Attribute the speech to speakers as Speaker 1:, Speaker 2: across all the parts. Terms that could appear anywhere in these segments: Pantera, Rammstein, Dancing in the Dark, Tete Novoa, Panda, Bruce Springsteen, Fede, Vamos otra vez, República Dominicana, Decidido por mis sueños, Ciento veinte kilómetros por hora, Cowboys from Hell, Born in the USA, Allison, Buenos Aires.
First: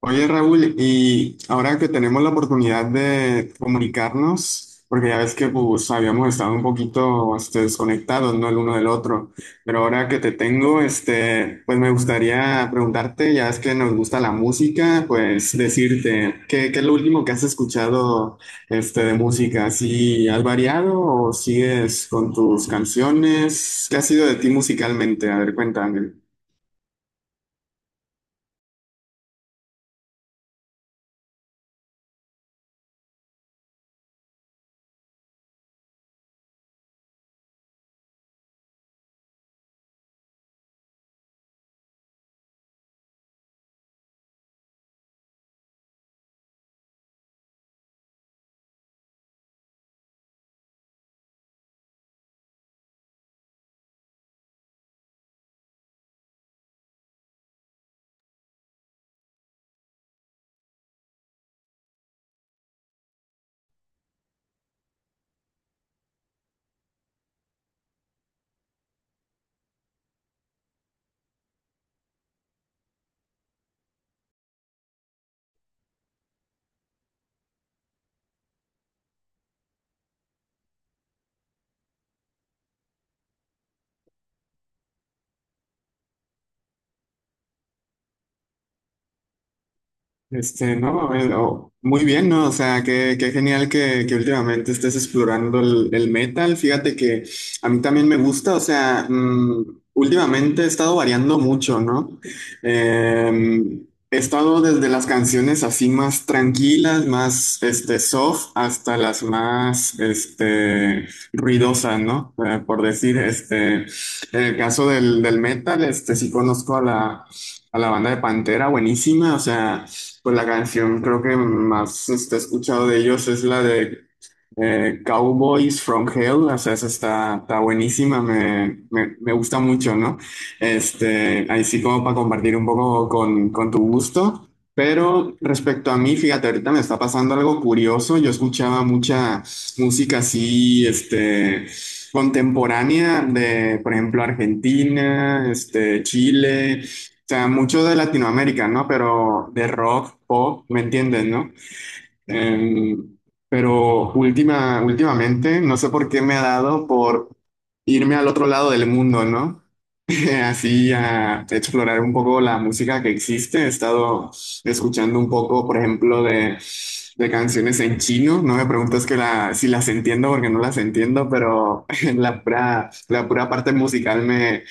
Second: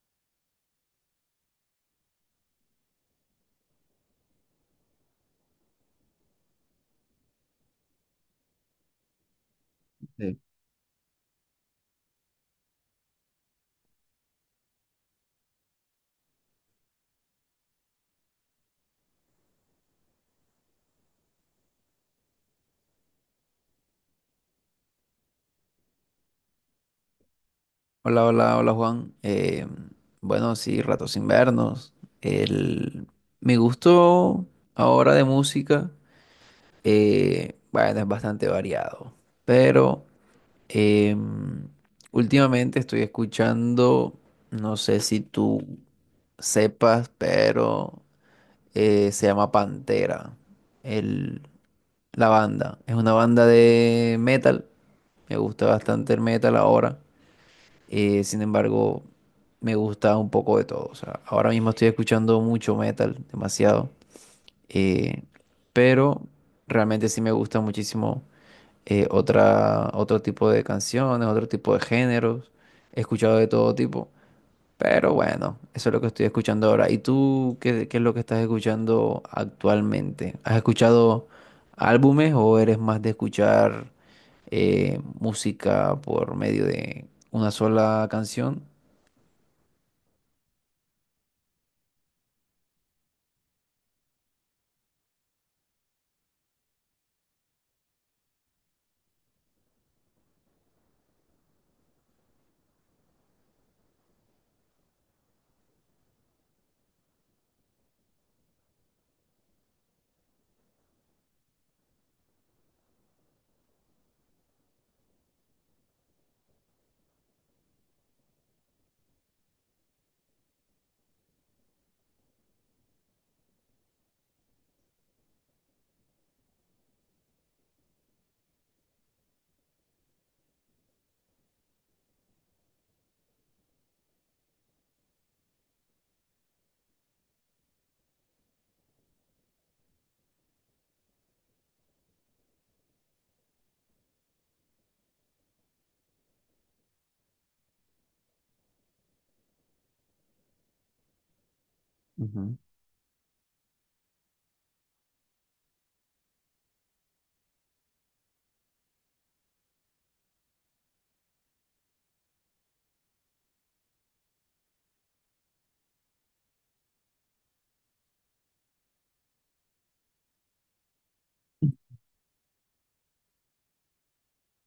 Speaker 1: Oye Raúl, y ahora que tenemos la oportunidad de comunicarnos, porque ya ves que pues, habíamos estado un poquito desconectados, ¿no? El uno del otro, pero ahora que te
Speaker 2: Sí.
Speaker 1: tengo, pues me gustaría preguntarte, ya ves que nos gusta la música, pues decirte, ¿qué es lo último que has escuchado de música? ¿Si has variado o sigues con tus canciones? ¿Qué ha sido de ti musicalmente? A ver, cuéntame.
Speaker 2: Hola, hola, hola Juan. Bueno, sí, rato sin vernos. El, Mi gusto ahora de música, bueno, es bastante variado, pero em, últimamente estoy escuchando, no sé si tú sepas, pero se llama Pantera, el, la banda. Es una banda de metal, me gusta bastante el metal ahora. Sin embargo, me gusta un poco de todo. O sea, ahora mismo estoy escuchando mucho metal, demasiado. eh, pero realmente sí me gusta muchísimo, otra, otro tipo de canciones, otro tipo de géneros. He escuchado de todo tipo. Pero bueno, eso es lo que estoy escuchando ahora. ¿Y tú qué, qué es lo que estás escuchando actualmente? ¿Has escuchado álbumes o eres más de escuchar música por medio de una sola canción?
Speaker 1: No, oh, muy bien, ¿no? O sea, qué genial que últimamente estés explorando el metal. Fíjate que a mí también me gusta, o sea, últimamente he estado variando mucho, ¿no? Eh, he estado desde las canciones así más tranquilas, más, soft, hasta las más, ruidosas, ¿no? Por decir, en el caso del metal, sí conozco a la banda de Pantera, buenísima, o sea. Pues la canción creo que más he escuchado de ellos es la de Cowboys from Hell, o sea, esa está buenísima, me gusta mucho, ¿no? Ahí sí como para compartir un poco con tu gusto, pero respecto a mí, fíjate, ahorita me está pasando algo curioso, yo escuchaba mucha música así, contemporánea de, por ejemplo, Argentina, Chile. O sea, mucho de Latinoamérica, ¿no? Pero de rock, pop, ¿me entiendes, no?
Speaker 2: Ujú.
Speaker 1: Eh, pero últimamente, no sé por qué me ha dado por irme al otro lado del mundo, ¿no? así a explorar un poco la música que existe. He estado escuchando un poco, por ejemplo, de canciones en chino. No me preguntes si las entiendo porque no las entiendo, pero la pura parte musical me,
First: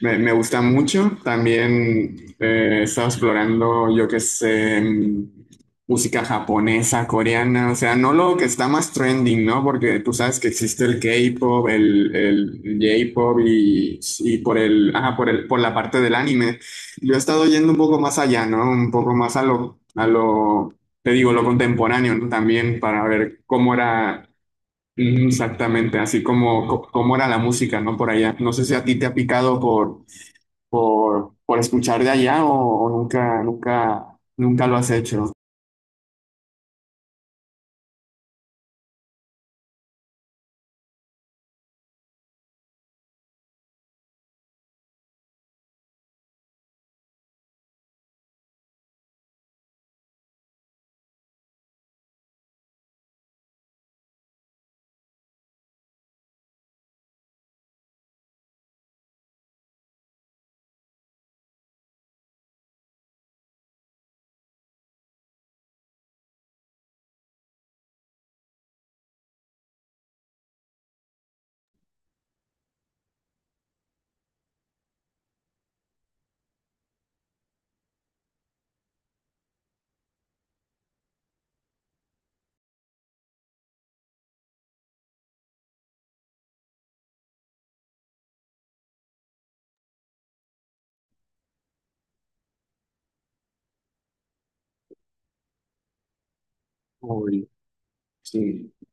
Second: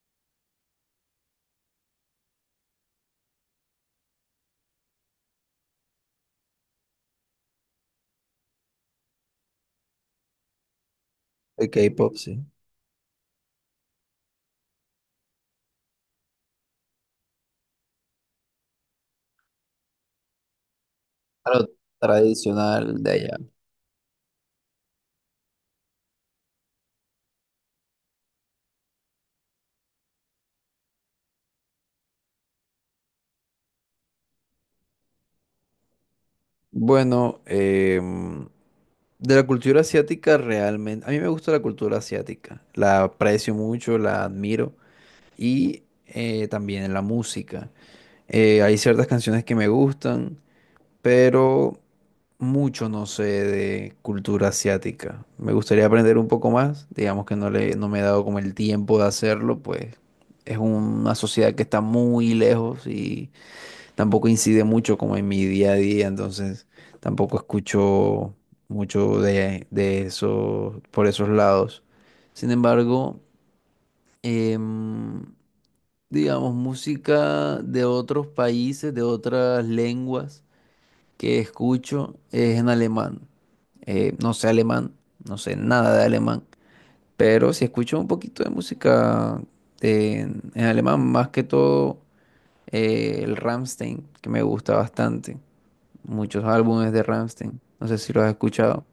Speaker 1: me, me gusta mucho. También he estado explorando, yo qué sé, música japonesa, coreana, o sea, no lo que está más trending, ¿no? Porque tú sabes que existe el K-pop,
Speaker 2: El
Speaker 1: el,
Speaker 2: K-pop, sí.
Speaker 1: el J-pop y por el, ajá, por la parte del anime. Yo he estado yendo un poco más allá, ¿no? Un poco más a lo, te digo, lo
Speaker 2: A lo
Speaker 1: contemporáneo, ¿no? También para
Speaker 2: tradicional de allá.
Speaker 1: ver cómo era, exactamente, así como, cómo era la música, ¿no? Por allá. No sé si a ti te ha picado por, por escuchar de allá o nunca, nunca, nunca lo has hecho.
Speaker 2: Bueno, de la cultura asiática realmente, a mí me gusta la cultura asiática, la aprecio mucho, la admiro y también la música. Hay ciertas canciones que me gustan, pero mucho no sé de cultura asiática. Me gustaría aprender un poco más, digamos que no le, no me he dado como el tiempo de hacerlo, pues es una sociedad que está muy lejos y tampoco incide mucho como en mi día a día, entonces tampoco escucho mucho de eso por esos lados. Sin embargo, em, digamos, música de otros países, de otras lenguas que escucho es en alemán. No sé alemán, no sé nada de alemán, pero sí escucho un poquito de música de en alemán, más que todo el Rammstein, que me gusta bastante, muchos álbumes de Rammstein. No sé si los has
Speaker 1: Sí.
Speaker 2: escuchado.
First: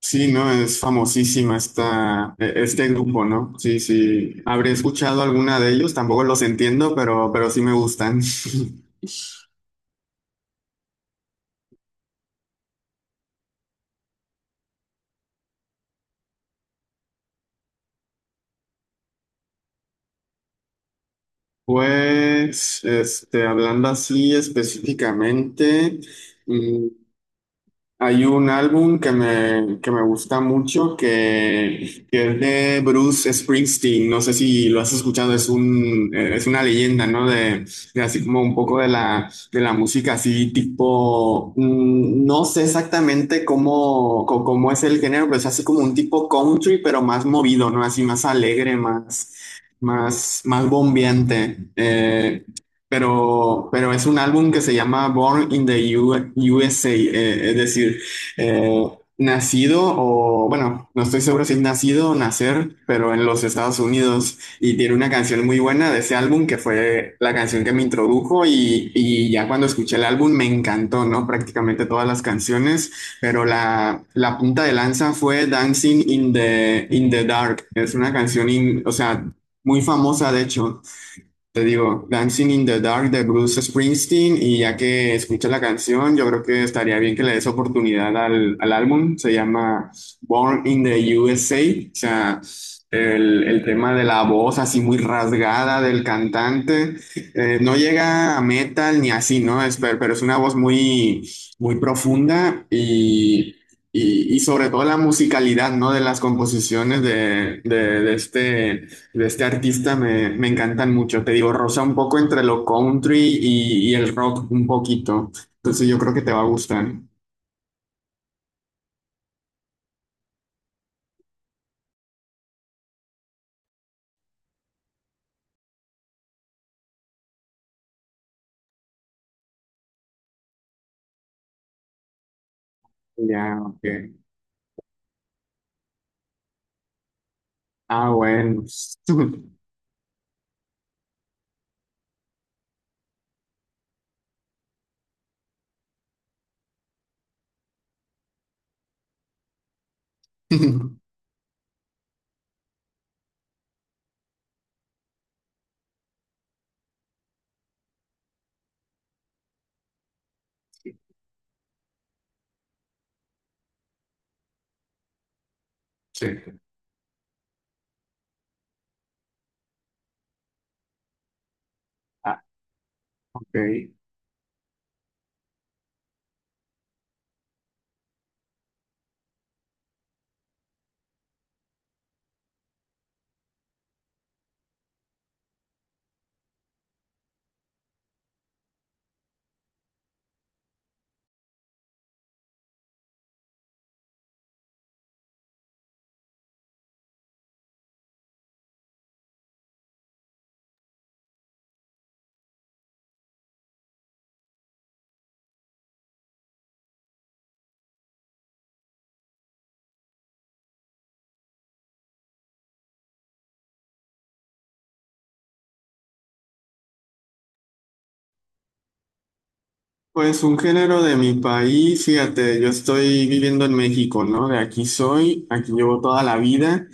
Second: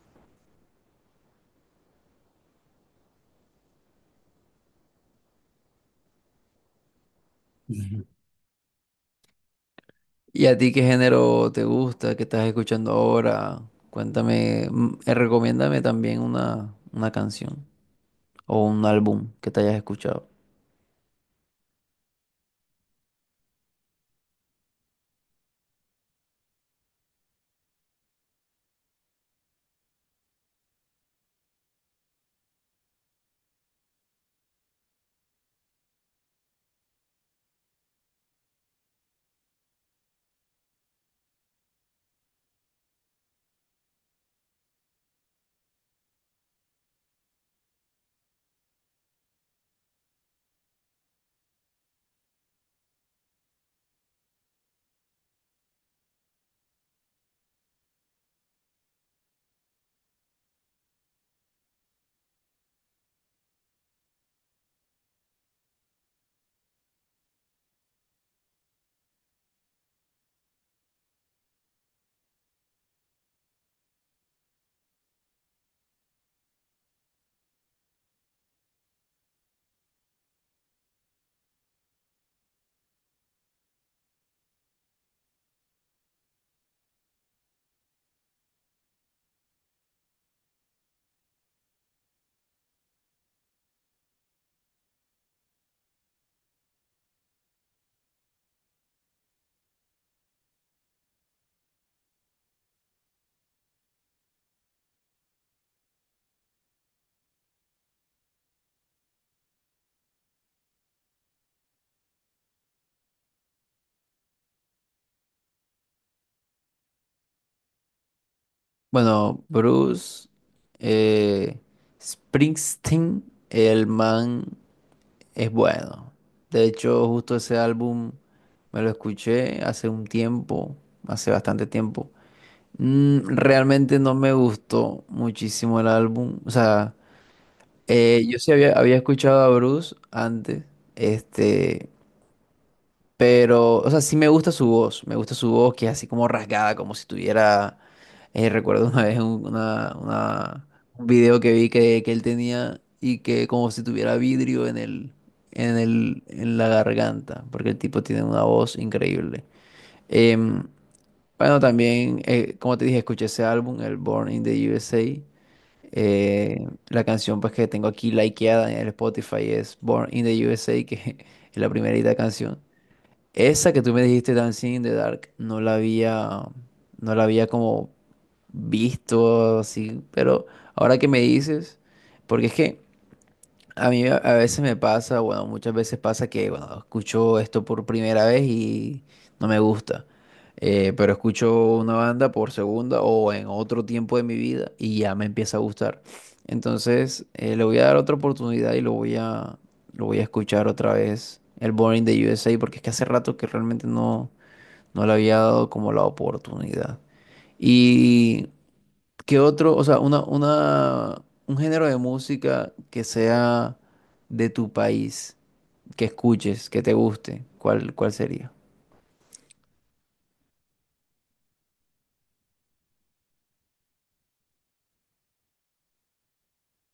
Speaker 1: Sí, ¿no? Es famosísima este grupo, ¿no? Sí, sí, habré escuchado alguna de ellos, tampoco los entiendo, pero sí me
Speaker 2: Ujú.
Speaker 1: gustan.
Speaker 2: ¿Y a ti qué género te gusta? ¿Qué estás escuchando ahora? Cuéntame, mm, recomiéndame también una canción o un álbum que te hayas escuchado.
Speaker 1: Pues, hablando así específicamente, mm, hay un álbum que me gusta mucho que es de Bruce Springsteen. No sé si lo has escuchado, es una leyenda, ¿no? De así como un poco de la música así tipo, no sé exactamente cómo, cómo es el género, pero es así como un tipo country, pero más movido, ¿no? Así más alegre, más bombeante. Pero es un álbum que se llama Born in the USA, es decir, eh, nacido o, bueno, no estoy seguro si es nacido o nacer, pero en los Estados Unidos. Y tiene una canción muy buena de ese álbum que fue la canción que me introdujo y ya cuando escuché el álbum me encantó, ¿no? Prácticamente todas las canciones, pero la punta de lanza fue Dancing in the Dark. Es una canción, o sea. Muy famosa, de hecho, te digo, Dancing in the Dark de Bruce Springsteen, y ya que escuchas la canción, yo creo que estaría bien que le des oportunidad al, al álbum. Se llama Born in the USA, o sea, el tema de la voz así muy rasgada del cantante. No llega a metal ni así, ¿no? Pero es una voz muy, muy profunda. Y, Y sobre todo la musicalidad, ¿no? De las composiciones de este artista me encantan mucho. Te digo, rosa un poco entre lo country y el rock un poquito. Entonces yo creo que te va a gustar.
Speaker 2: Bueno, Bruce, eh, Springsteen, el man es bueno. De hecho, justo ese álbum me lo escuché hace un tiempo, hace bastante tiempo. Mm,
Speaker 1: Ya, ok.
Speaker 2: realmente no me gustó muchísimo el álbum. O sea,
Speaker 1: Ah,
Speaker 2: yo sí
Speaker 1: bueno.
Speaker 2: había escuchado a Bruce antes, este, pero, o sea, sí me gusta su voz, me gusta su voz que es así como rasgada, como si tuviera, recuerdo una vez un, un video que vi que él tenía y que como si tuviera vidrio en el, en el, en la garganta, porque el tipo tiene una voz increíble. Em, bueno, también, como te dije, escuché ese álbum, el Born in the USA.
Speaker 1: Sí.
Speaker 2: La canción pues que tengo aquí likeada en el Spotify es Born in the USA, que es la primerita
Speaker 1: Ah,
Speaker 2: canción.
Speaker 1: ok.
Speaker 2: Esa que tú me dijiste, Dancing in the Dark, no la había, no la había como visto así, pero ahora que me dices, porque es que a mí a veces me pasa, bueno, muchas veces pasa que, bueno, escucho esto por primera vez y no me gusta. Pero escucho una banda por segunda o en otro tiempo de mi vida y ya me empieza a gustar. Entonces, le voy a dar otra oportunidad y lo voy a escuchar otra vez, el Born in the USA, porque es que hace rato que realmente no, no le había dado como la oportunidad. Y ¿qué otro, o sea, una, un género de música que sea de tu país, que escuches, que te guste? ¿Cuál, cuál sería?
Speaker 1: Pues un género de mi país, fíjate, yo estoy viviendo en México, ¿no? De aquí soy, aquí llevo toda la vida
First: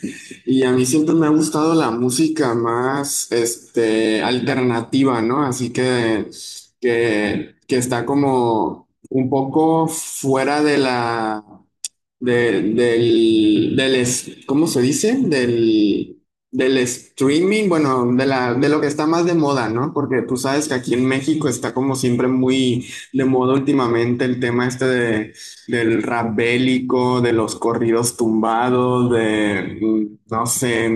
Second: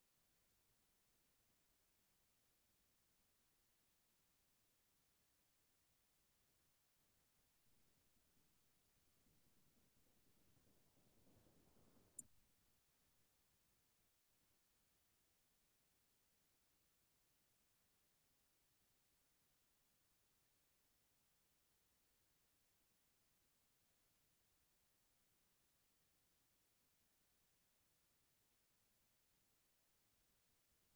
Speaker 1: y a mí siempre me ha gustado la música más, alternativa, ¿no? Así que está como un poco fuera de la de- del, del ¿cómo se dice? Del streaming, bueno, de lo que está más de moda, ¿no? Porque tú sabes que aquí en México está como siempre muy de moda últimamente el tema este del rap bélico, de los corridos tumbados, no sé,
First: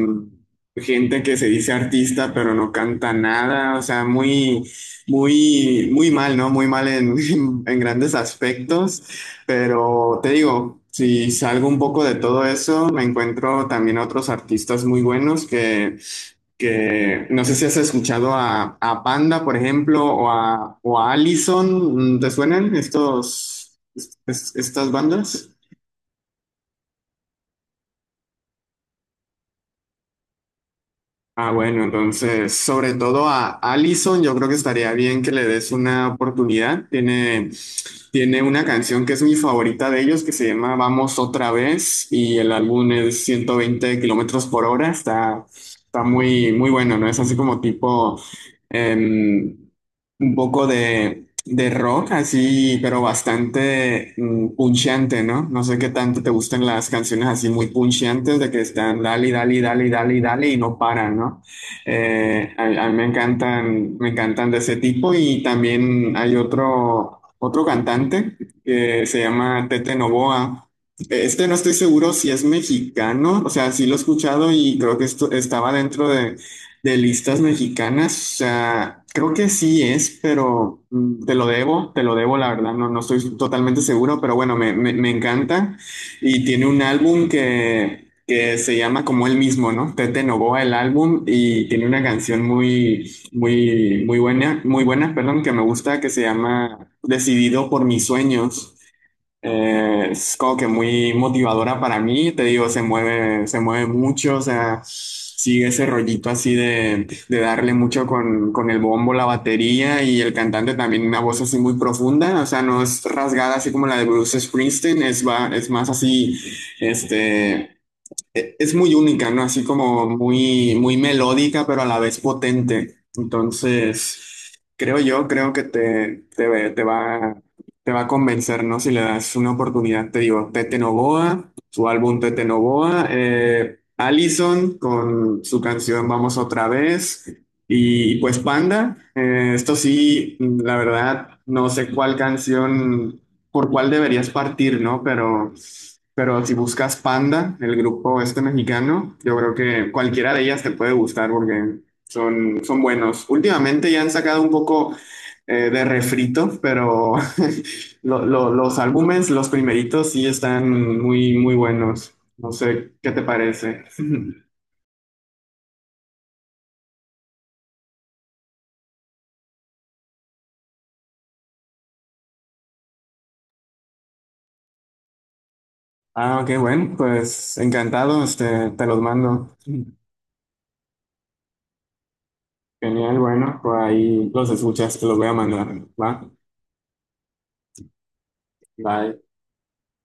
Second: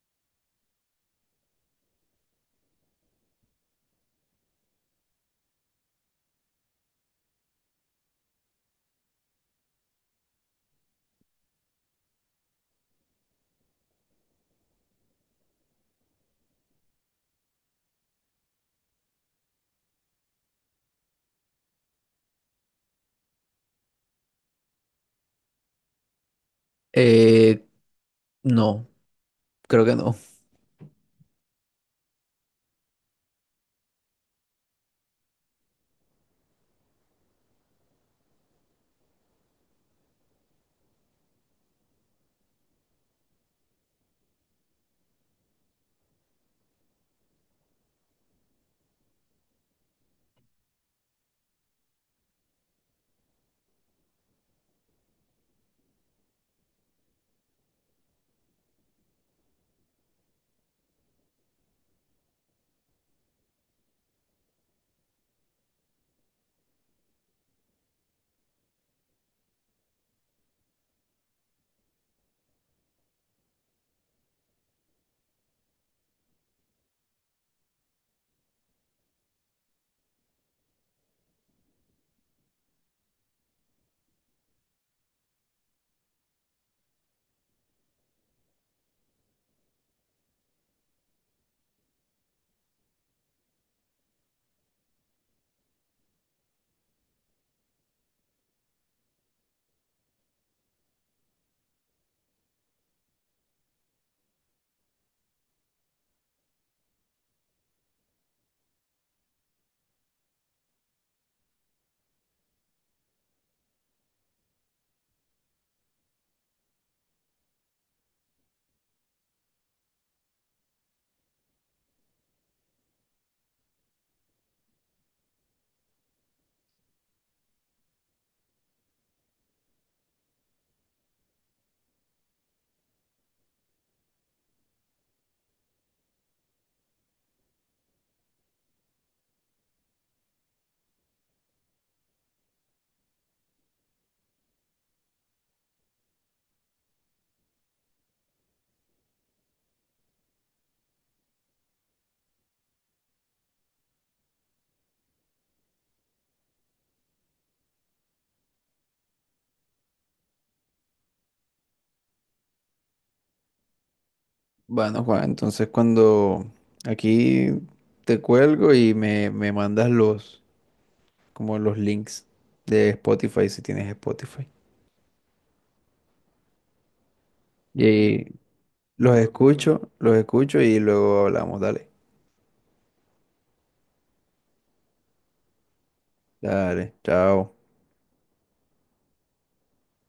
Speaker 1: gente que se dice artista pero no canta nada, o sea, muy, muy, muy mal, ¿no? Muy mal en en grandes aspectos. Pero te digo, si salgo un poco de todo eso, me encuentro también otros artistas muy buenos que no sé si has escuchado a Panda, por ejemplo, o a Allison. ¿Te suenan estas bandas?
Speaker 2: Eh, no. Creo que no.
Speaker 1: Ah, bueno, entonces, sobre todo a Allison, yo creo que estaría bien que le des una oportunidad. Tiene una canción que es mi favorita de ellos, que se llama Vamos otra vez, y el álbum es 120 kilómetros por hora. Está muy, muy bueno, ¿no? Es así como tipo, em, un poco de rock, así, pero bastante, puncheante, ¿no? No sé qué tanto te gustan las canciones así muy puncheantes, de que están dale, dale, dale, dale, dale y no paran, ¿no? A mí me encantan de ese tipo, y también hay otro, otro cantante que se llama Tete Novoa. No estoy seguro si es mexicano, o sea, sí lo he escuchado y creo que esto estaba dentro de listas mexicanas, o sea, creo que sí es, pero, te lo debo, la verdad, no estoy totalmente seguro, pero bueno, me encanta. Y tiene un álbum que se llama como él mismo, ¿no? Tete Novoa, el álbum, y tiene una canción muy, muy, muy buena, perdón, que me gusta, que se llama Decidido por mis sueños. Es como que muy motivadora para mí, te digo, se mueve mucho, o sea, sigue ese rollito así de darle mucho con el bombo, la batería, y el cantante también una voz así muy profunda, o sea, no es rasgada así como la de Bruce Springsteen, es más así, este es muy única, ¿no? Así como muy, muy melódica, pero a la vez potente. Entonces, creo yo, creo que te va a convencer, ¿no? Si le das una oportunidad, te digo, Tete Novoa, su álbum Tete Novoa, Allison con su canción Vamos otra vez, y pues Panda, esto sí, la verdad, no sé cuál canción, por cuál deberías partir, ¿no? Pero. Pero si buscas Panda, el grupo este mexicano, yo creo que cualquiera de ellas te puede gustar porque son buenos. Últimamente ya han sacado un poco, de refritos, pero los álbumes, los primeritos, sí están muy, muy buenos. No sé qué te parece.
Speaker 2: Bueno, Juan, entonces cuando aquí te cuelgo y me mandas los, como los links de Spotify, si tienes Spotify.
Speaker 1: Ah, ok, bueno, pues encantado,
Speaker 2: Y
Speaker 1: te los mando.
Speaker 2: los escucho y luego hablamos. Dale,
Speaker 1: Genial, bueno, pues ahí los escuchas, te los voy a mandar. Va,
Speaker 2: dale, chao.
Speaker 1: bye.